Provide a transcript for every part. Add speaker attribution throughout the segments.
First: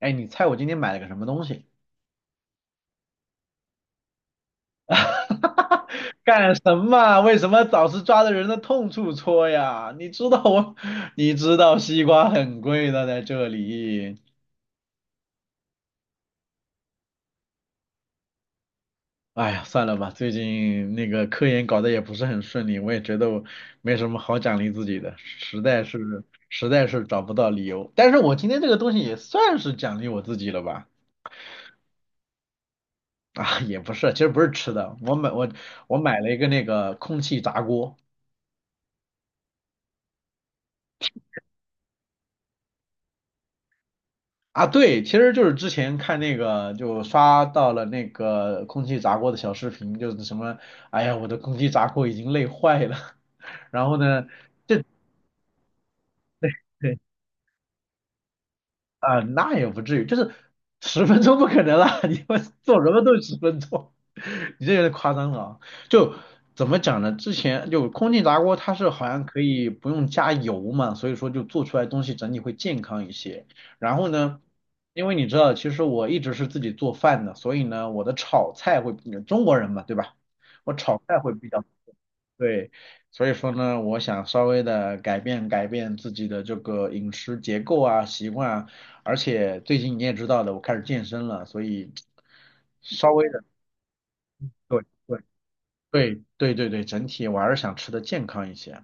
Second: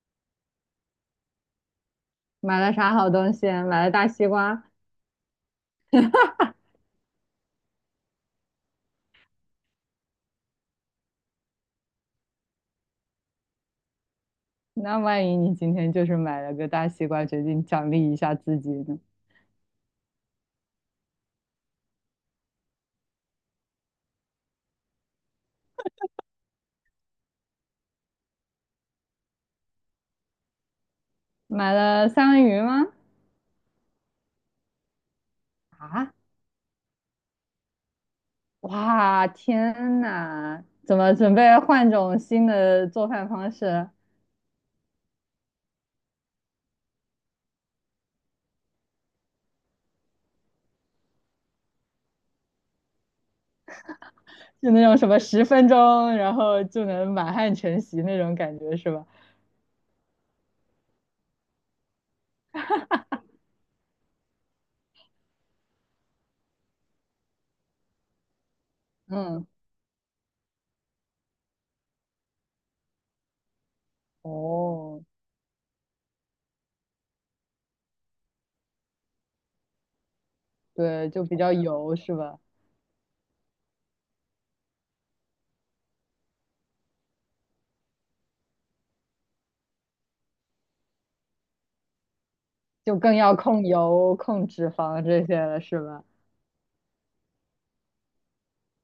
Speaker 1: 哎，你猜我今天买了个什么东西？
Speaker 2: 买了啥好东西？买了大西瓜。
Speaker 1: 干什么？为什么早是抓着人的痛处戳呀？你知道西瓜很贵的，在这里。
Speaker 2: 那万一你今天就是买了个大西瓜，决定奖励一下自己呢？
Speaker 1: 哎呀，算了吧，最近那个科研搞得也不是很顺利，我也觉得我没什么好奖励自己的，实在是找不到理由。但是我今天这个东西也算是奖励我自己了吧？
Speaker 2: 买了三文鱼吗？
Speaker 1: 啊，也不是，其实不是吃的，我
Speaker 2: 啊，
Speaker 1: 买了一个那个空气炸锅。
Speaker 2: 哇，天呐，怎么准备换种新的做饭方式？
Speaker 1: 啊，对，其实就是之前看那个，就刷到了那个空气炸锅的小视频，就是什么，哎呀，我的空气炸锅已经累坏了。然后呢，
Speaker 2: 就那种什么十分钟，然后就
Speaker 1: 对。
Speaker 2: 能满汉全席那种感觉是吧？
Speaker 1: 啊、那也不至于，就是十分钟不可能啦，你们做什么都10分钟，你这有点夸张了啊。就怎么讲呢？之前就空气炸锅，它是好像可
Speaker 2: 嗯。
Speaker 1: 以不用加油嘛，所以说就做出来的东西整体会健康一些。然后呢，
Speaker 2: 哦，
Speaker 1: 因为你知道，其实我一直是自己做饭的，所以呢，我的炒菜会，中国人嘛，对吧？我炒
Speaker 2: 对，
Speaker 1: 菜
Speaker 2: 就
Speaker 1: 会
Speaker 2: 比
Speaker 1: 比
Speaker 2: 较
Speaker 1: 较。
Speaker 2: 油是吧？
Speaker 1: 对，所以说呢，我想稍微的改变改变自己的这个饮食结构啊、习惯啊，而且最近你也知道的，我开始健身了，所以
Speaker 2: 就
Speaker 1: 稍
Speaker 2: 更
Speaker 1: 微
Speaker 2: 要
Speaker 1: 的，
Speaker 2: 控油、控脂
Speaker 1: 对
Speaker 2: 肪这些了是吧？
Speaker 1: 对对对对对，整体我还是想吃的健康一些。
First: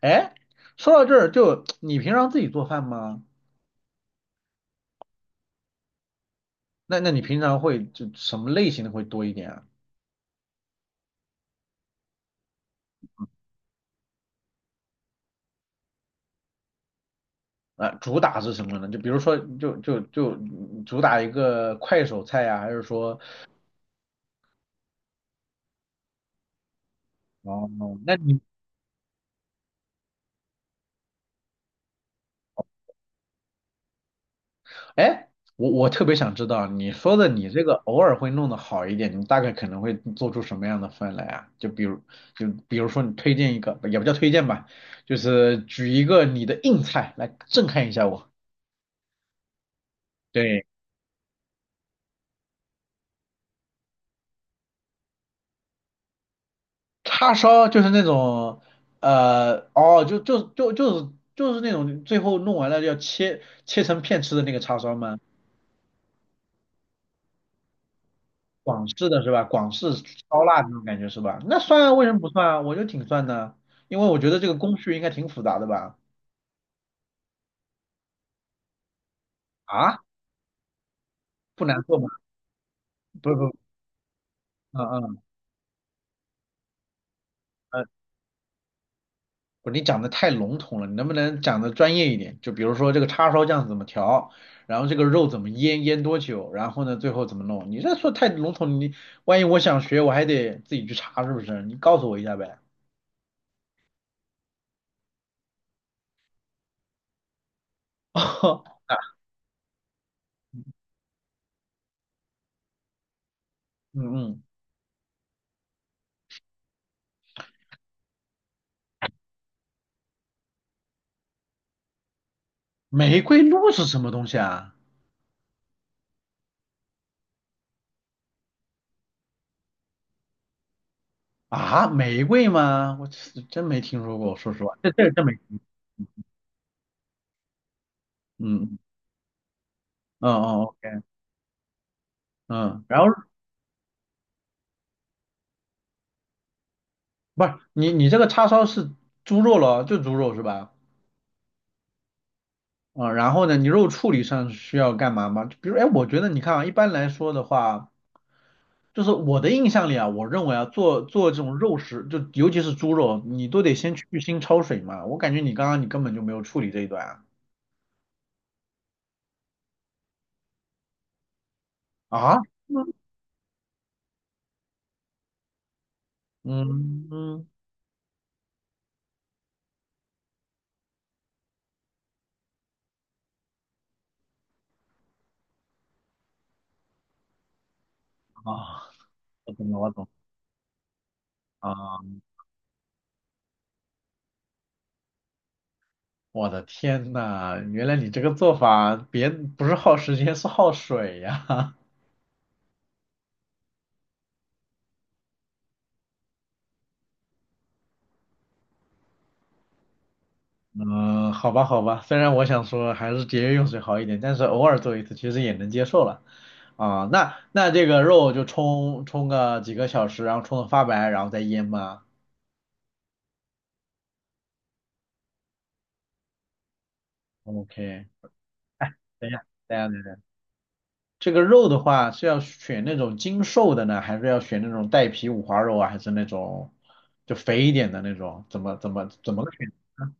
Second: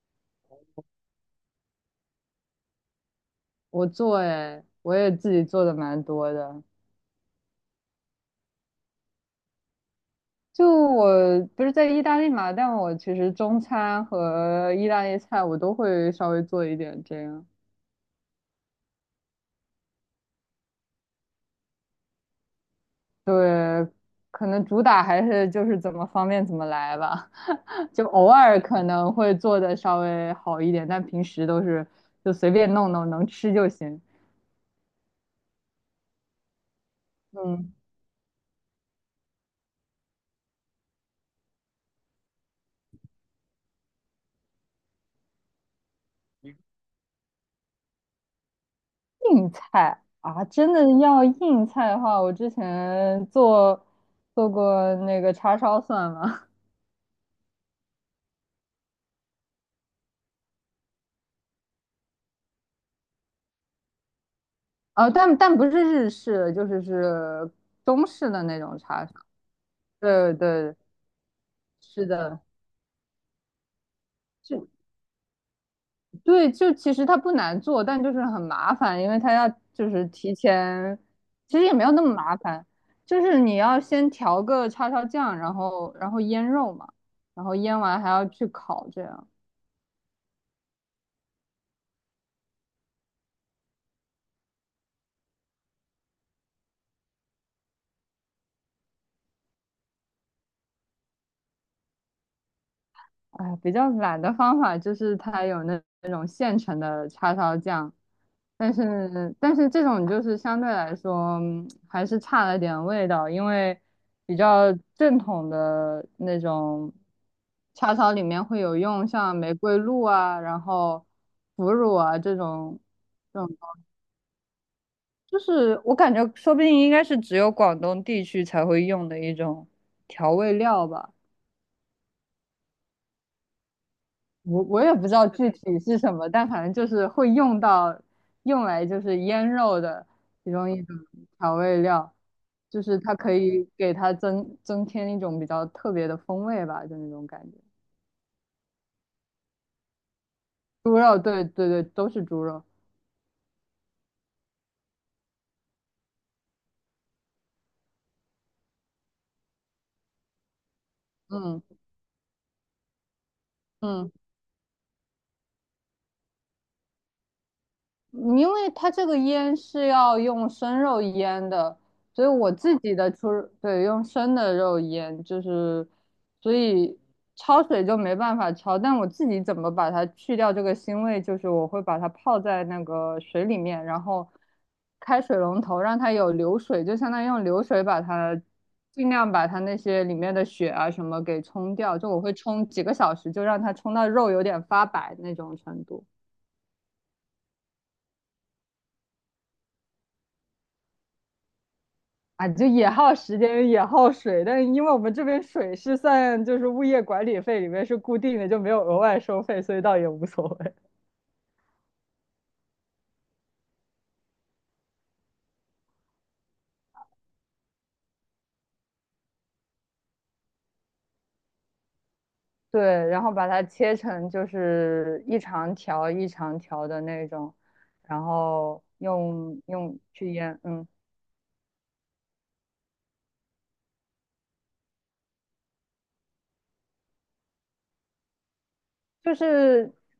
Speaker 1: 哎，说到这儿，就你平常自己做饭吗？
Speaker 2: 我做，哎，我也自己做的蛮多的。
Speaker 1: 那你平常会就什么类型的会多一点啊？
Speaker 2: 就我不是在意大利嘛，但我其实中餐和意大利菜我都会稍微做一点这样。
Speaker 1: 啊，主打是什么呢？就比如说，就主打一个快手菜呀、还是说，
Speaker 2: 对，可能主打还是就是怎么方便怎么来吧，
Speaker 1: 哦，
Speaker 2: 就
Speaker 1: 那
Speaker 2: 偶
Speaker 1: 你？
Speaker 2: 尔可能会做的稍微好一点，但平时都是就随便弄弄，能吃就行。
Speaker 1: 哎，我特别想知道，你说的你这
Speaker 2: 嗯，
Speaker 1: 个偶尔会弄得好一点，你大概可能会做出什么样的饭来啊？就比如，就比如说你推荐一个，也不叫推荐吧，就是举一个你的硬菜来震撼一下我。
Speaker 2: 硬菜啊，
Speaker 1: 对，
Speaker 2: 真的要硬菜的话，我之前做过那个叉烧算吗？
Speaker 1: 叉烧就是那种，哦，就是那种最后弄完了要切成片吃的那个叉烧
Speaker 2: 呃，
Speaker 1: 吗？
Speaker 2: 但不是日式，就是中式的那种
Speaker 1: 广
Speaker 2: 叉
Speaker 1: 式
Speaker 2: 烧。
Speaker 1: 的是吧？广式
Speaker 2: 对
Speaker 1: 烧腊那
Speaker 2: 对，
Speaker 1: 种感觉是吧？那算啊，为
Speaker 2: 是
Speaker 1: 什么不
Speaker 2: 的，
Speaker 1: 算啊？我觉得挺算的啊，因为我觉得这个
Speaker 2: 就
Speaker 1: 工序应该挺复杂的吧。
Speaker 2: 对，就其实它不难做，但就是很麻烦，因为它要就
Speaker 1: 啊，
Speaker 2: 是提前，其
Speaker 1: 不
Speaker 2: 实也
Speaker 1: 难
Speaker 2: 没有
Speaker 1: 做
Speaker 2: 那
Speaker 1: 吗？
Speaker 2: 么麻烦，就
Speaker 1: 不
Speaker 2: 是
Speaker 1: 不，
Speaker 2: 你要先调个
Speaker 1: 嗯
Speaker 2: 叉烧
Speaker 1: 嗯
Speaker 2: 酱，然后腌肉嘛，然后腌
Speaker 1: 嗯，
Speaker 2: 完还要去烤，这样。
Speaker 1: 不，你讲的太笼统了，你能不能讲的专业一点？就比如说这个叉烧酱怎么调，然后这个肉怎么腌，腌多久，然后呢最后怎么弄？你这说太笼统，你万一我想学，我还得自己去查，是不是？你告诉我一下呗。
Speaker 2: 哎，比较懒的方法就是它有那种现成的叉烧酱，
Speaker 1: 哦，
Speaker 2: 但是这种就是相对来说还是差了点味道，因为
Speaker 1: 嗯
Speaker 2: 比
Speaker 1: 嗯，
Speaker 2: 较正统的那种叉烧里面会有用像玫瑰露啊，然后腐乳啊这种
Speaker 1: 玫
Speaker 2: 这
Speaker 1: 瑰
Speaker 2: 种，
Speaker 1: 露是什么东西啊？
Speaker 2: 就是我感觉说不定应该是只有广东地区才会用的一种调味料吧。
Speaker 1: 啊，玫瑰吗？我这真没听说过，说实
Speaker 2: 我
Speaker 1: 话，
Speaker 2: 我
Speaker 1: 这
Speaker 2: 也不
Speaker 1: 这
Speaker 2: 知
Speaker 1: 真
Speaker 2: 道
Speaker 1: 没，
Speaker 2: 具体是什么，但反正就是会用到，用
Speaker 1: 嗯
Speaker 2: 来就是腌肉的
Speaker 1: 嗯
Speaker 2: 其
Speaker 1: 嗯
Speaker 2: 中一种
Speaker 1: ，OK，
Speaker 2: 调味料，就
Speaker 1: 嗯，
Speaker 2: 是
Speaker 1: 然后
Speaker 2: 它可以给它增添一种比较特别的风味吧，就那种
Speaker 1: 不
Speaker 2: 感
Speaker 1: 是
Speaker 2: 觉。
Speaker 1: 你这个叉烧是猪肉咯，就猪肉是吧？
Speaker 2: 猪肉，对对对，都是猪肉。
Speaker 1: 啊、然后呢，你肉处理上需要干嘛吗？比如，哎，我觉得你看啊，一般来说的话，就是我的印象里啊，我认为啊，做做这种肉
Speaker 2: 嗯
Speaker 1: 食，就尤其是猪肉，你都得先去
Speaker 2: 嗯。
Speaker 1: 腥焯水嘛。我感觉你刚刚你根本就没有处理这一段啊。
Speaker 2: 因为它这个腌是要用生肉腌的，所以
Speaker 1: 啊，
Speaker 2: 我自
Speaker 1: 嗯
Speaker 2: 己的出，对，用生的肉腌，就是，所以
Speaker 1: 嗯嗯
Speaker 2: 焯水就没办法焯，但我自己怎么把它去掉这个腥味，就是我会把它泡在那个水里面，然后开水龙头让它有流水，就相当于用流水把它
Speaker 1: 啊，
Speaker 2: 尽量把
Speaker 1: 我
Speaker 2: 它
Speaker 1: 懂
Speaker 2: 那
Speaker 1: 了，我
Speaker 2: 些
Speaker 1: 懂
Speaker 2: 里面的血啊什么给冲掉，就我
Speaker 1: 啊。
Speaker 2: 会冲几个小时，就让它冲到肉有点发白那种程度。
Speaker 1: 我的天呐，原来你这个做法别不是耗时间，是耗水呀、
Speaker 2: 啊，就也耗时间，也耗水，但是因为我们这边水是算就是物业管理费里面是固定的，就没有额外收费，所以倒也无所谓。
Speaker 1: 嗯，好吧，好吧，虽然我想说还是节约用水好一点，但是偶尔做一次其实也能接受了。啊，那这个肉就冲个几个小时，然后冲的发白，然后再腌吗
Speaker 2: 对，然后把它切成就是一长条一长条的那种，
Speaker 1: ？OK，
Speaker 2: 然后
Speaker 1: 等一下，
Speaker 2: 用
Speaker 1: 等一下，
Speaker 2: 用
Speaker 1: 等一下，
Speaker 2: 去腌，嗯。
Speaker 1: 这个肉的话是要选那种精瘦的呢，还是要选那种带皮五花肉啊，还是那种就肥一点的那种？怎么怎么怎
Speaker 2: 就
Speaker 1: 么个选
Speaker 2: 是
Speaker 1: 呢？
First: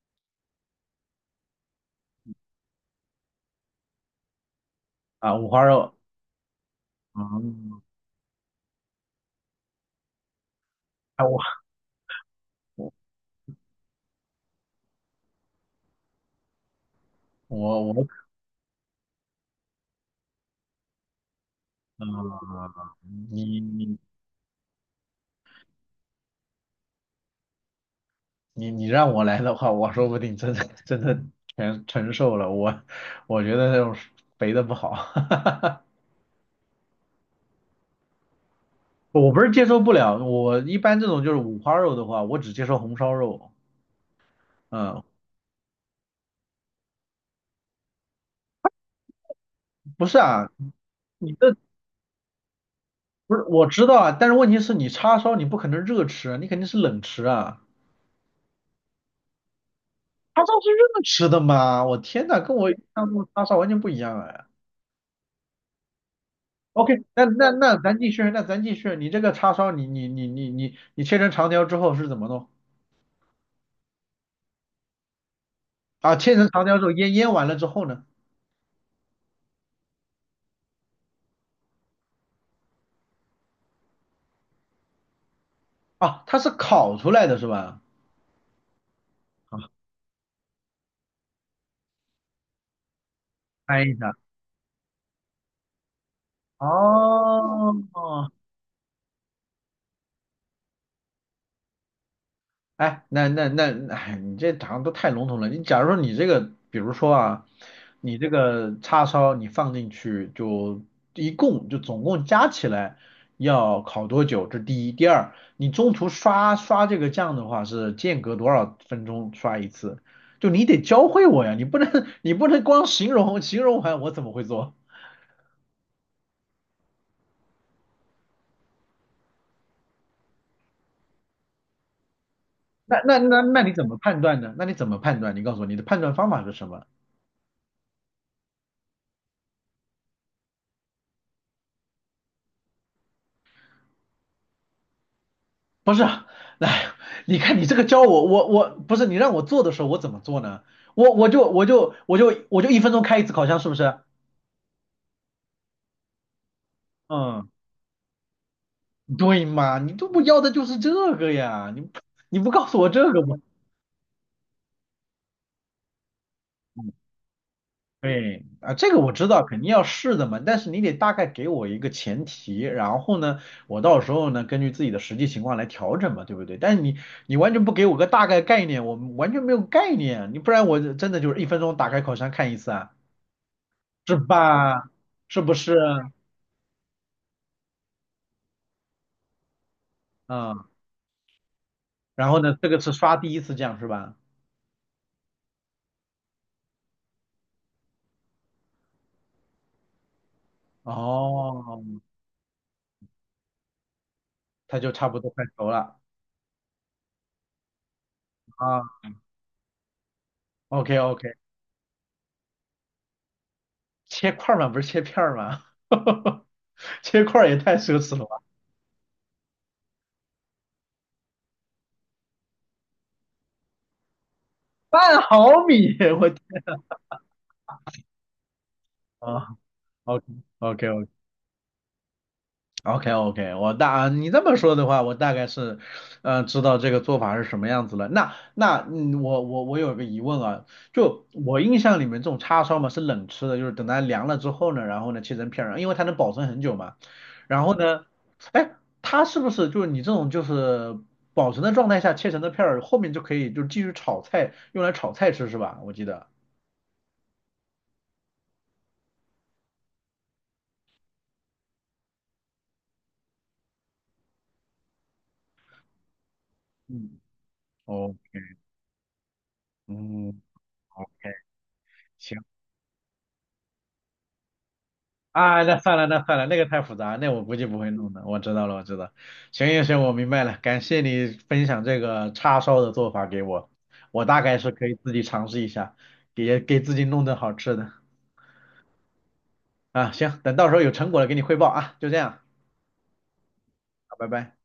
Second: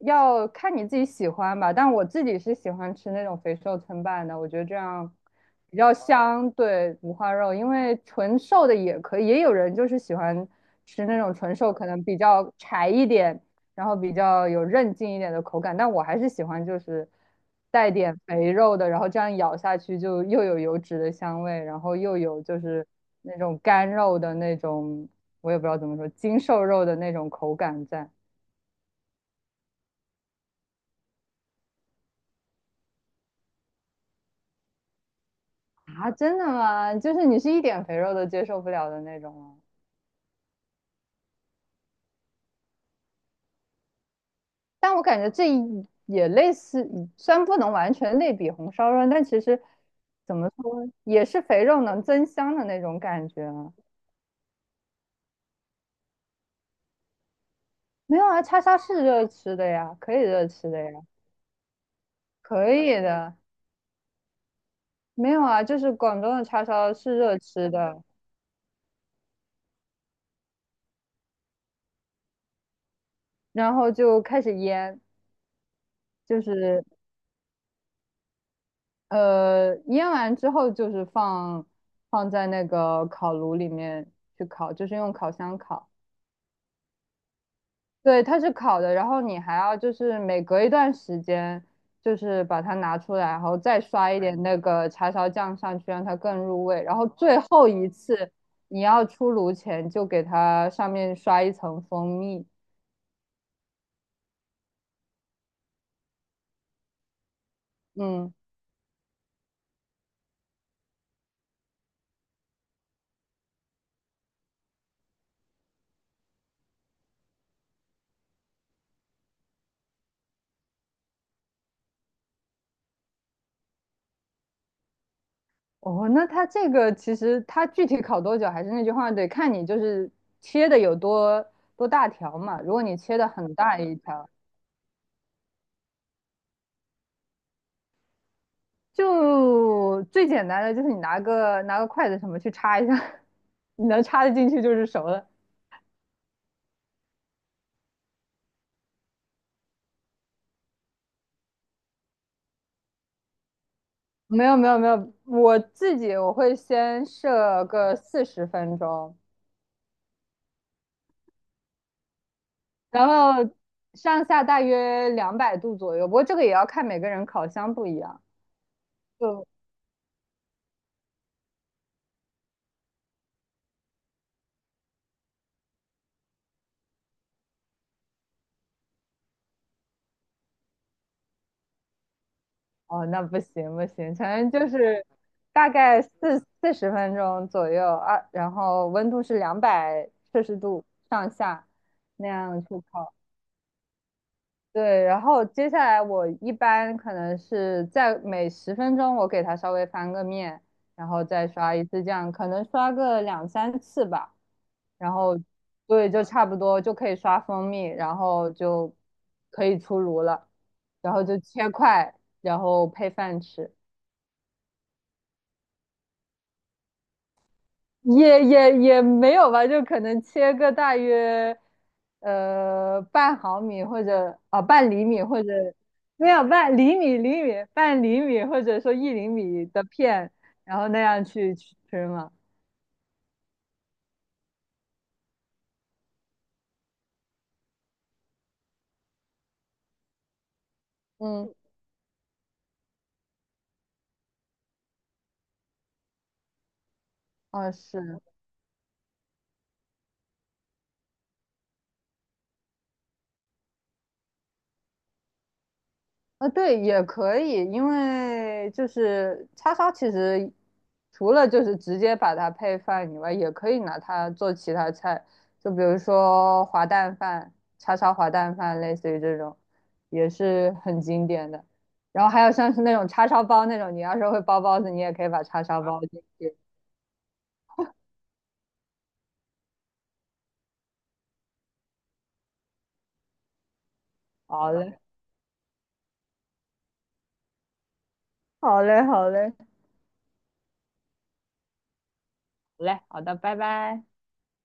Speaker 2: 要看你自己喜欢吧，但我自己是喜欢吃那种肥瘦参半的，我觉得这样
Speaker 1: 啊，五花
Speaker 2: 比较
Speaker 1: 肉，
Speaker 2: 香，对，五花肉，因
Speaker 1: 嗯，
Speaker 2: 为纯瘦的也可以，也有人就是喜欢吃那
Speaker 1: 哎
Speaker 2: 种
Speaker 1: 我
Speaker 2: 纯瘦，可能比较柴一点，然后比较有韧劲一点的口感，但我还是喜欢就是
Speaker 1: 我
Speaker 2: 带
Speaker 1: 我，我
Speaker 2: 点肥肉的，然后这样咬下去就又有油脂的香味，然后又有就是那种
Speaker 1: 嗯，
Speaker 2: 干
Speaker 1: 你
Speaker 2: 肉的那种，我也不知道怎么说，精瘦肉的那种口感在。
Speaker 1: 你你让我来的话，我说不定真的真的全承受了。我觉得那种肥的不好，
Speaker 2: 啊，真的吗？就是你是一点肥肉都接受不了的 那
Speaker 1: 我
Speaker 2: 种
Speaker 1: 不是
Speaker 2: 吗？
Speaker 1: 接受不了。我一般这种就是五花肉的话，我只接受红烧肉。
Speaker 2: 但
Speaker 1: 嗯，
Speaker 2: 我感觉这一也类似，虽然不能完全类比红烧肉，但其实
Speaker 1: 不是
Speaker 2: 怎
Speaker 1: 啊，
Speaker 2: 么说，也
Speaker 1: 你
Speaker 2: 是
Speaker 1: 这
Speaker 2: 肥肉能增香的那种感
Speaker 1: 不是
Speaker 2: 觉
Speaker 1: 我
Speaker 2: 啊。
Speaker 1: 知道啊，但是问题是你叉烧你不可能热吃啊，你肯定是冷吃啊。
Speaker 2: 没有啊，叉烧是热吃的呀，可以
Speaker 1: 叉
Speaker 2: 热
Speaker 1: 烧是
Speaker 2: 吃的
Speaker 1: 热
Speaker 2: 呀，
Speaker 1: 吃的吗？我天呐，跟我
Speaker 2: 可
Speaker 1: 印
Speaker 2: 以
Speaker 1: 象中的
Speaker 2: 的。
Speaker 1: 叉烧完全不一样哎。
Speaker 2: 没有啊，就是广东的叉烧
Speaker 1: OK，
Speaker 2: 是
Speaker 1: 那
Speaker 2: 热
Speaker 1: 那
Speaker 2: 吃
Speaker 1: 那咱
Speaker 2: 的，
Speaker 1: 继续，那咱继续。你这个叉烧你切成长条之后是怎么弄？
Speaker 2: 然后就开始腌，
Speaker 1: 啊，切
Speaker 2: 就
Speaker 1: 成长条之
Speaker 2: 是
Speaker 1: 后腌完了之后呢？
Speaker 2: 腌完之后就是放在那个烤炉里面去烤，就是用烤箱烤。
Speaker 1: 啊，它是烤出来的是吧？
Speaker 2: 对，它是烤的，然后你还要就是每隔一段时间，就是把它拿出来，然后
Speaker 1: 啊，
Speaker 2: 再
Speaker 1: 译一
Speaker 2: 刷
Speaker 1: 下。
Speaker 2: 一点那个叉烧酱上去，让它更入味。然后最后一次
Speaker 1: 哦，
Speaker 2: 你要出炉前，就给它上面刷一层蜂蜜。
Speaker 1: 哎，那，哎，你这好像都太笼统了。你假如说你这个，比如说啊，你这
Speaker 2: 嗯，
Speaker 1: 个叉烧你放进去就一共就总共加起来要烤多久？这第一，第二，你中途刷这个酱的话是间隔多少分钟刷一次？就你得教会我呀，你不能 你不能光形容形容完我怎么会做？
Speaker 2: 哦，那它这个其实它具体烤多久，还是那句话，得看你就是切的有多大条嘛。如果你
Speaker 1: 那那
Speaker 2: 切的
Speaker 1: 那
Speaker 2: 很
Speaker 1: 那你
Speaker 2: 大
Speaker 1: 怎么
Speaker 2: 一
Speaker 1: 判
Speaker 2: 条，
Speaker 1: 断呢？那你怎么判断？你告诉我你的判断方法是什么？
Speaker 2: 就最简单的就是你拿个筷子什么去插一下，你能插得进去就是熟的。
Speaker 1: 不是啊，来，你看你这个教我，我不是你让我做的时候我怎么做呢？我就一分钟开一次烤箱，是不是？
Speaker 2: 没有没有没有，我自己我会先
Speaker 1: 嗯，
Speaker 2: 设个四十分钟，
Speaker 1: 对嘛，你都不要的就是这个呀，你不告诉我
Speaker 2: 然
Speaker 1: 这个吗？
Speaker 2: 后上下大约200度左右。不过这个也要看每个人烤箱不一样。
Speaker 1: 对啊，这个我知道，
Speaker 2: 就
Speaker 1: 肯定要试的嘛，但是你得大概给我一个前提，然后呢，我到时候呢根据自己的实际情况来调整嘛，对不对？但是你完全不给我个大概概念，我完全没有概念，你不然我真的就是一分钟打开烤箱看一次啊，
Speaker 2: 哦，那不行不行，
Speaker 1: 是
Speaker 2: 反正就
Speaker 1: 吧？
Speaker 2: 是
Speaker 1: 是不
Speaker 2: 大
Speaker 1: 是？
Speaker 2: 概四十分钟左右啊，然后温度是两百摄氏
Speaker 1: 嗯，
Speaker 2: 度上下那
Speaker 1: 然后呢，
Speaker 2: 样
Speaker 1: 这
Speaker 2: 去
Speaker 1: 个是
Speaker 2: 烤。
Speaker 1: 刷第一次酱是吧？
Speaker 2: 对，然后接下来我一般可能是在每十分钟我给它稍微翻个面，然后再刷
Speaker 1: 哦，
Speaker 2: 一次酱，可能刷个两三次吧，
Speaker 1: 它就差
Speaker 2: 然
Speaker 1: 不多
Speaker 2: 后
Speaker 1: 快熟了
Speaker 2: 对，就差不多就可以刷蜂蜜，然后就
Speaker 1: 啊。
Speaker 2: 可以出炉了，
Speaker 1: OK
Speaker 2: 然
Speaker 1: OK，
Speaker 2: 后就切块，然后配饭吃。
Speaker 1: 切块儿嘛，不是切片儿嘛，切块儿也太奢侈
Speaker 2: 也
Speaker 1: 了。
Speaker 2: 也也没有吧，就可能切个大约半毫米或者啊、半厘
Speaker 1: 半
Speaker 2: 米或者
Speaker 1: 毫米，我
Speaker 2: 没有半厘米或者说一厘
Speaker 1: 啊
Speaker 2: 米的
Speaker 1: ，OK
Speaker 2: 片，然
Speaker 1: OK
Speaker 2: 后那
Speaker 1: OK
Speaker 2: 样去吃嘛。
Speaker 1: OK OK，我大你这么说的话，我大概是，知道这个做法是什么样子了。那，我有个疑问啊，就
Speaker 2: 嗯，
Speaker 1: 我印象里面这种叉烧嘛是冷吃的，就是等它凉了之后呢，然后呢切成片儿，因为它能保存很久嘛。然
Speaker 2: 哦
Speaker 1: 后呢，
Speaker 2: 是，
Speaker 1: 哎，它是不是就是你这种就是保存的状态下切成的片儿，后面就可以就继续炒菜，用来炒菜吃是吧？我记得，
Speaker 2: 啊，对，也可以，因为就是叉烧，其实除了就是直接把它配饭以外，也可以拿它做其他菜，就比如说滑蛋
Speaker 1: 嗯
Speaker 2: 饭、叉烧滑
Speaker 1: ，OK，
Speaker 2: 蛋饭，类似于这种，也
Speaker 1: 嗯，
Speaker 2: 是很
Speaker 1: 好，
Speaker 2: 经典的。然后还
Speaker 1: 行。
Speaker 2: 有像是那种叉烧包那种，你要是会包包子，你也可以把
Speaker 1: 啊，
Speaker 2: 叉
Speaker 1: 那
Speaker 2: 烧
Speaker 1: 算
Speaker 2: 包
Speaker 1: 了，
Speaker 2: 进
Speaker 1: 那算了，
Speaker 2: 去。
Speaker 1: 那个太复杂，那我估计不会弄的。我知道了，我知道。行行行，我明白了，感谢你分享这个叉烧的做法给我，我大概是
Speaker 2: 好
Speaker 1: 可以
Speaker 2: 嘞，
Speaker 1: 自己尝试一下，给自己弄顿好吃的。
Speaker 2: 好嘞，好嘞，
Speaker 1: 啊，行，等到时候有成果了给你汇报啊，就这样，
Speaker 2: 好嘞，好的，拜拜。
Speaker 1: 好拜拜。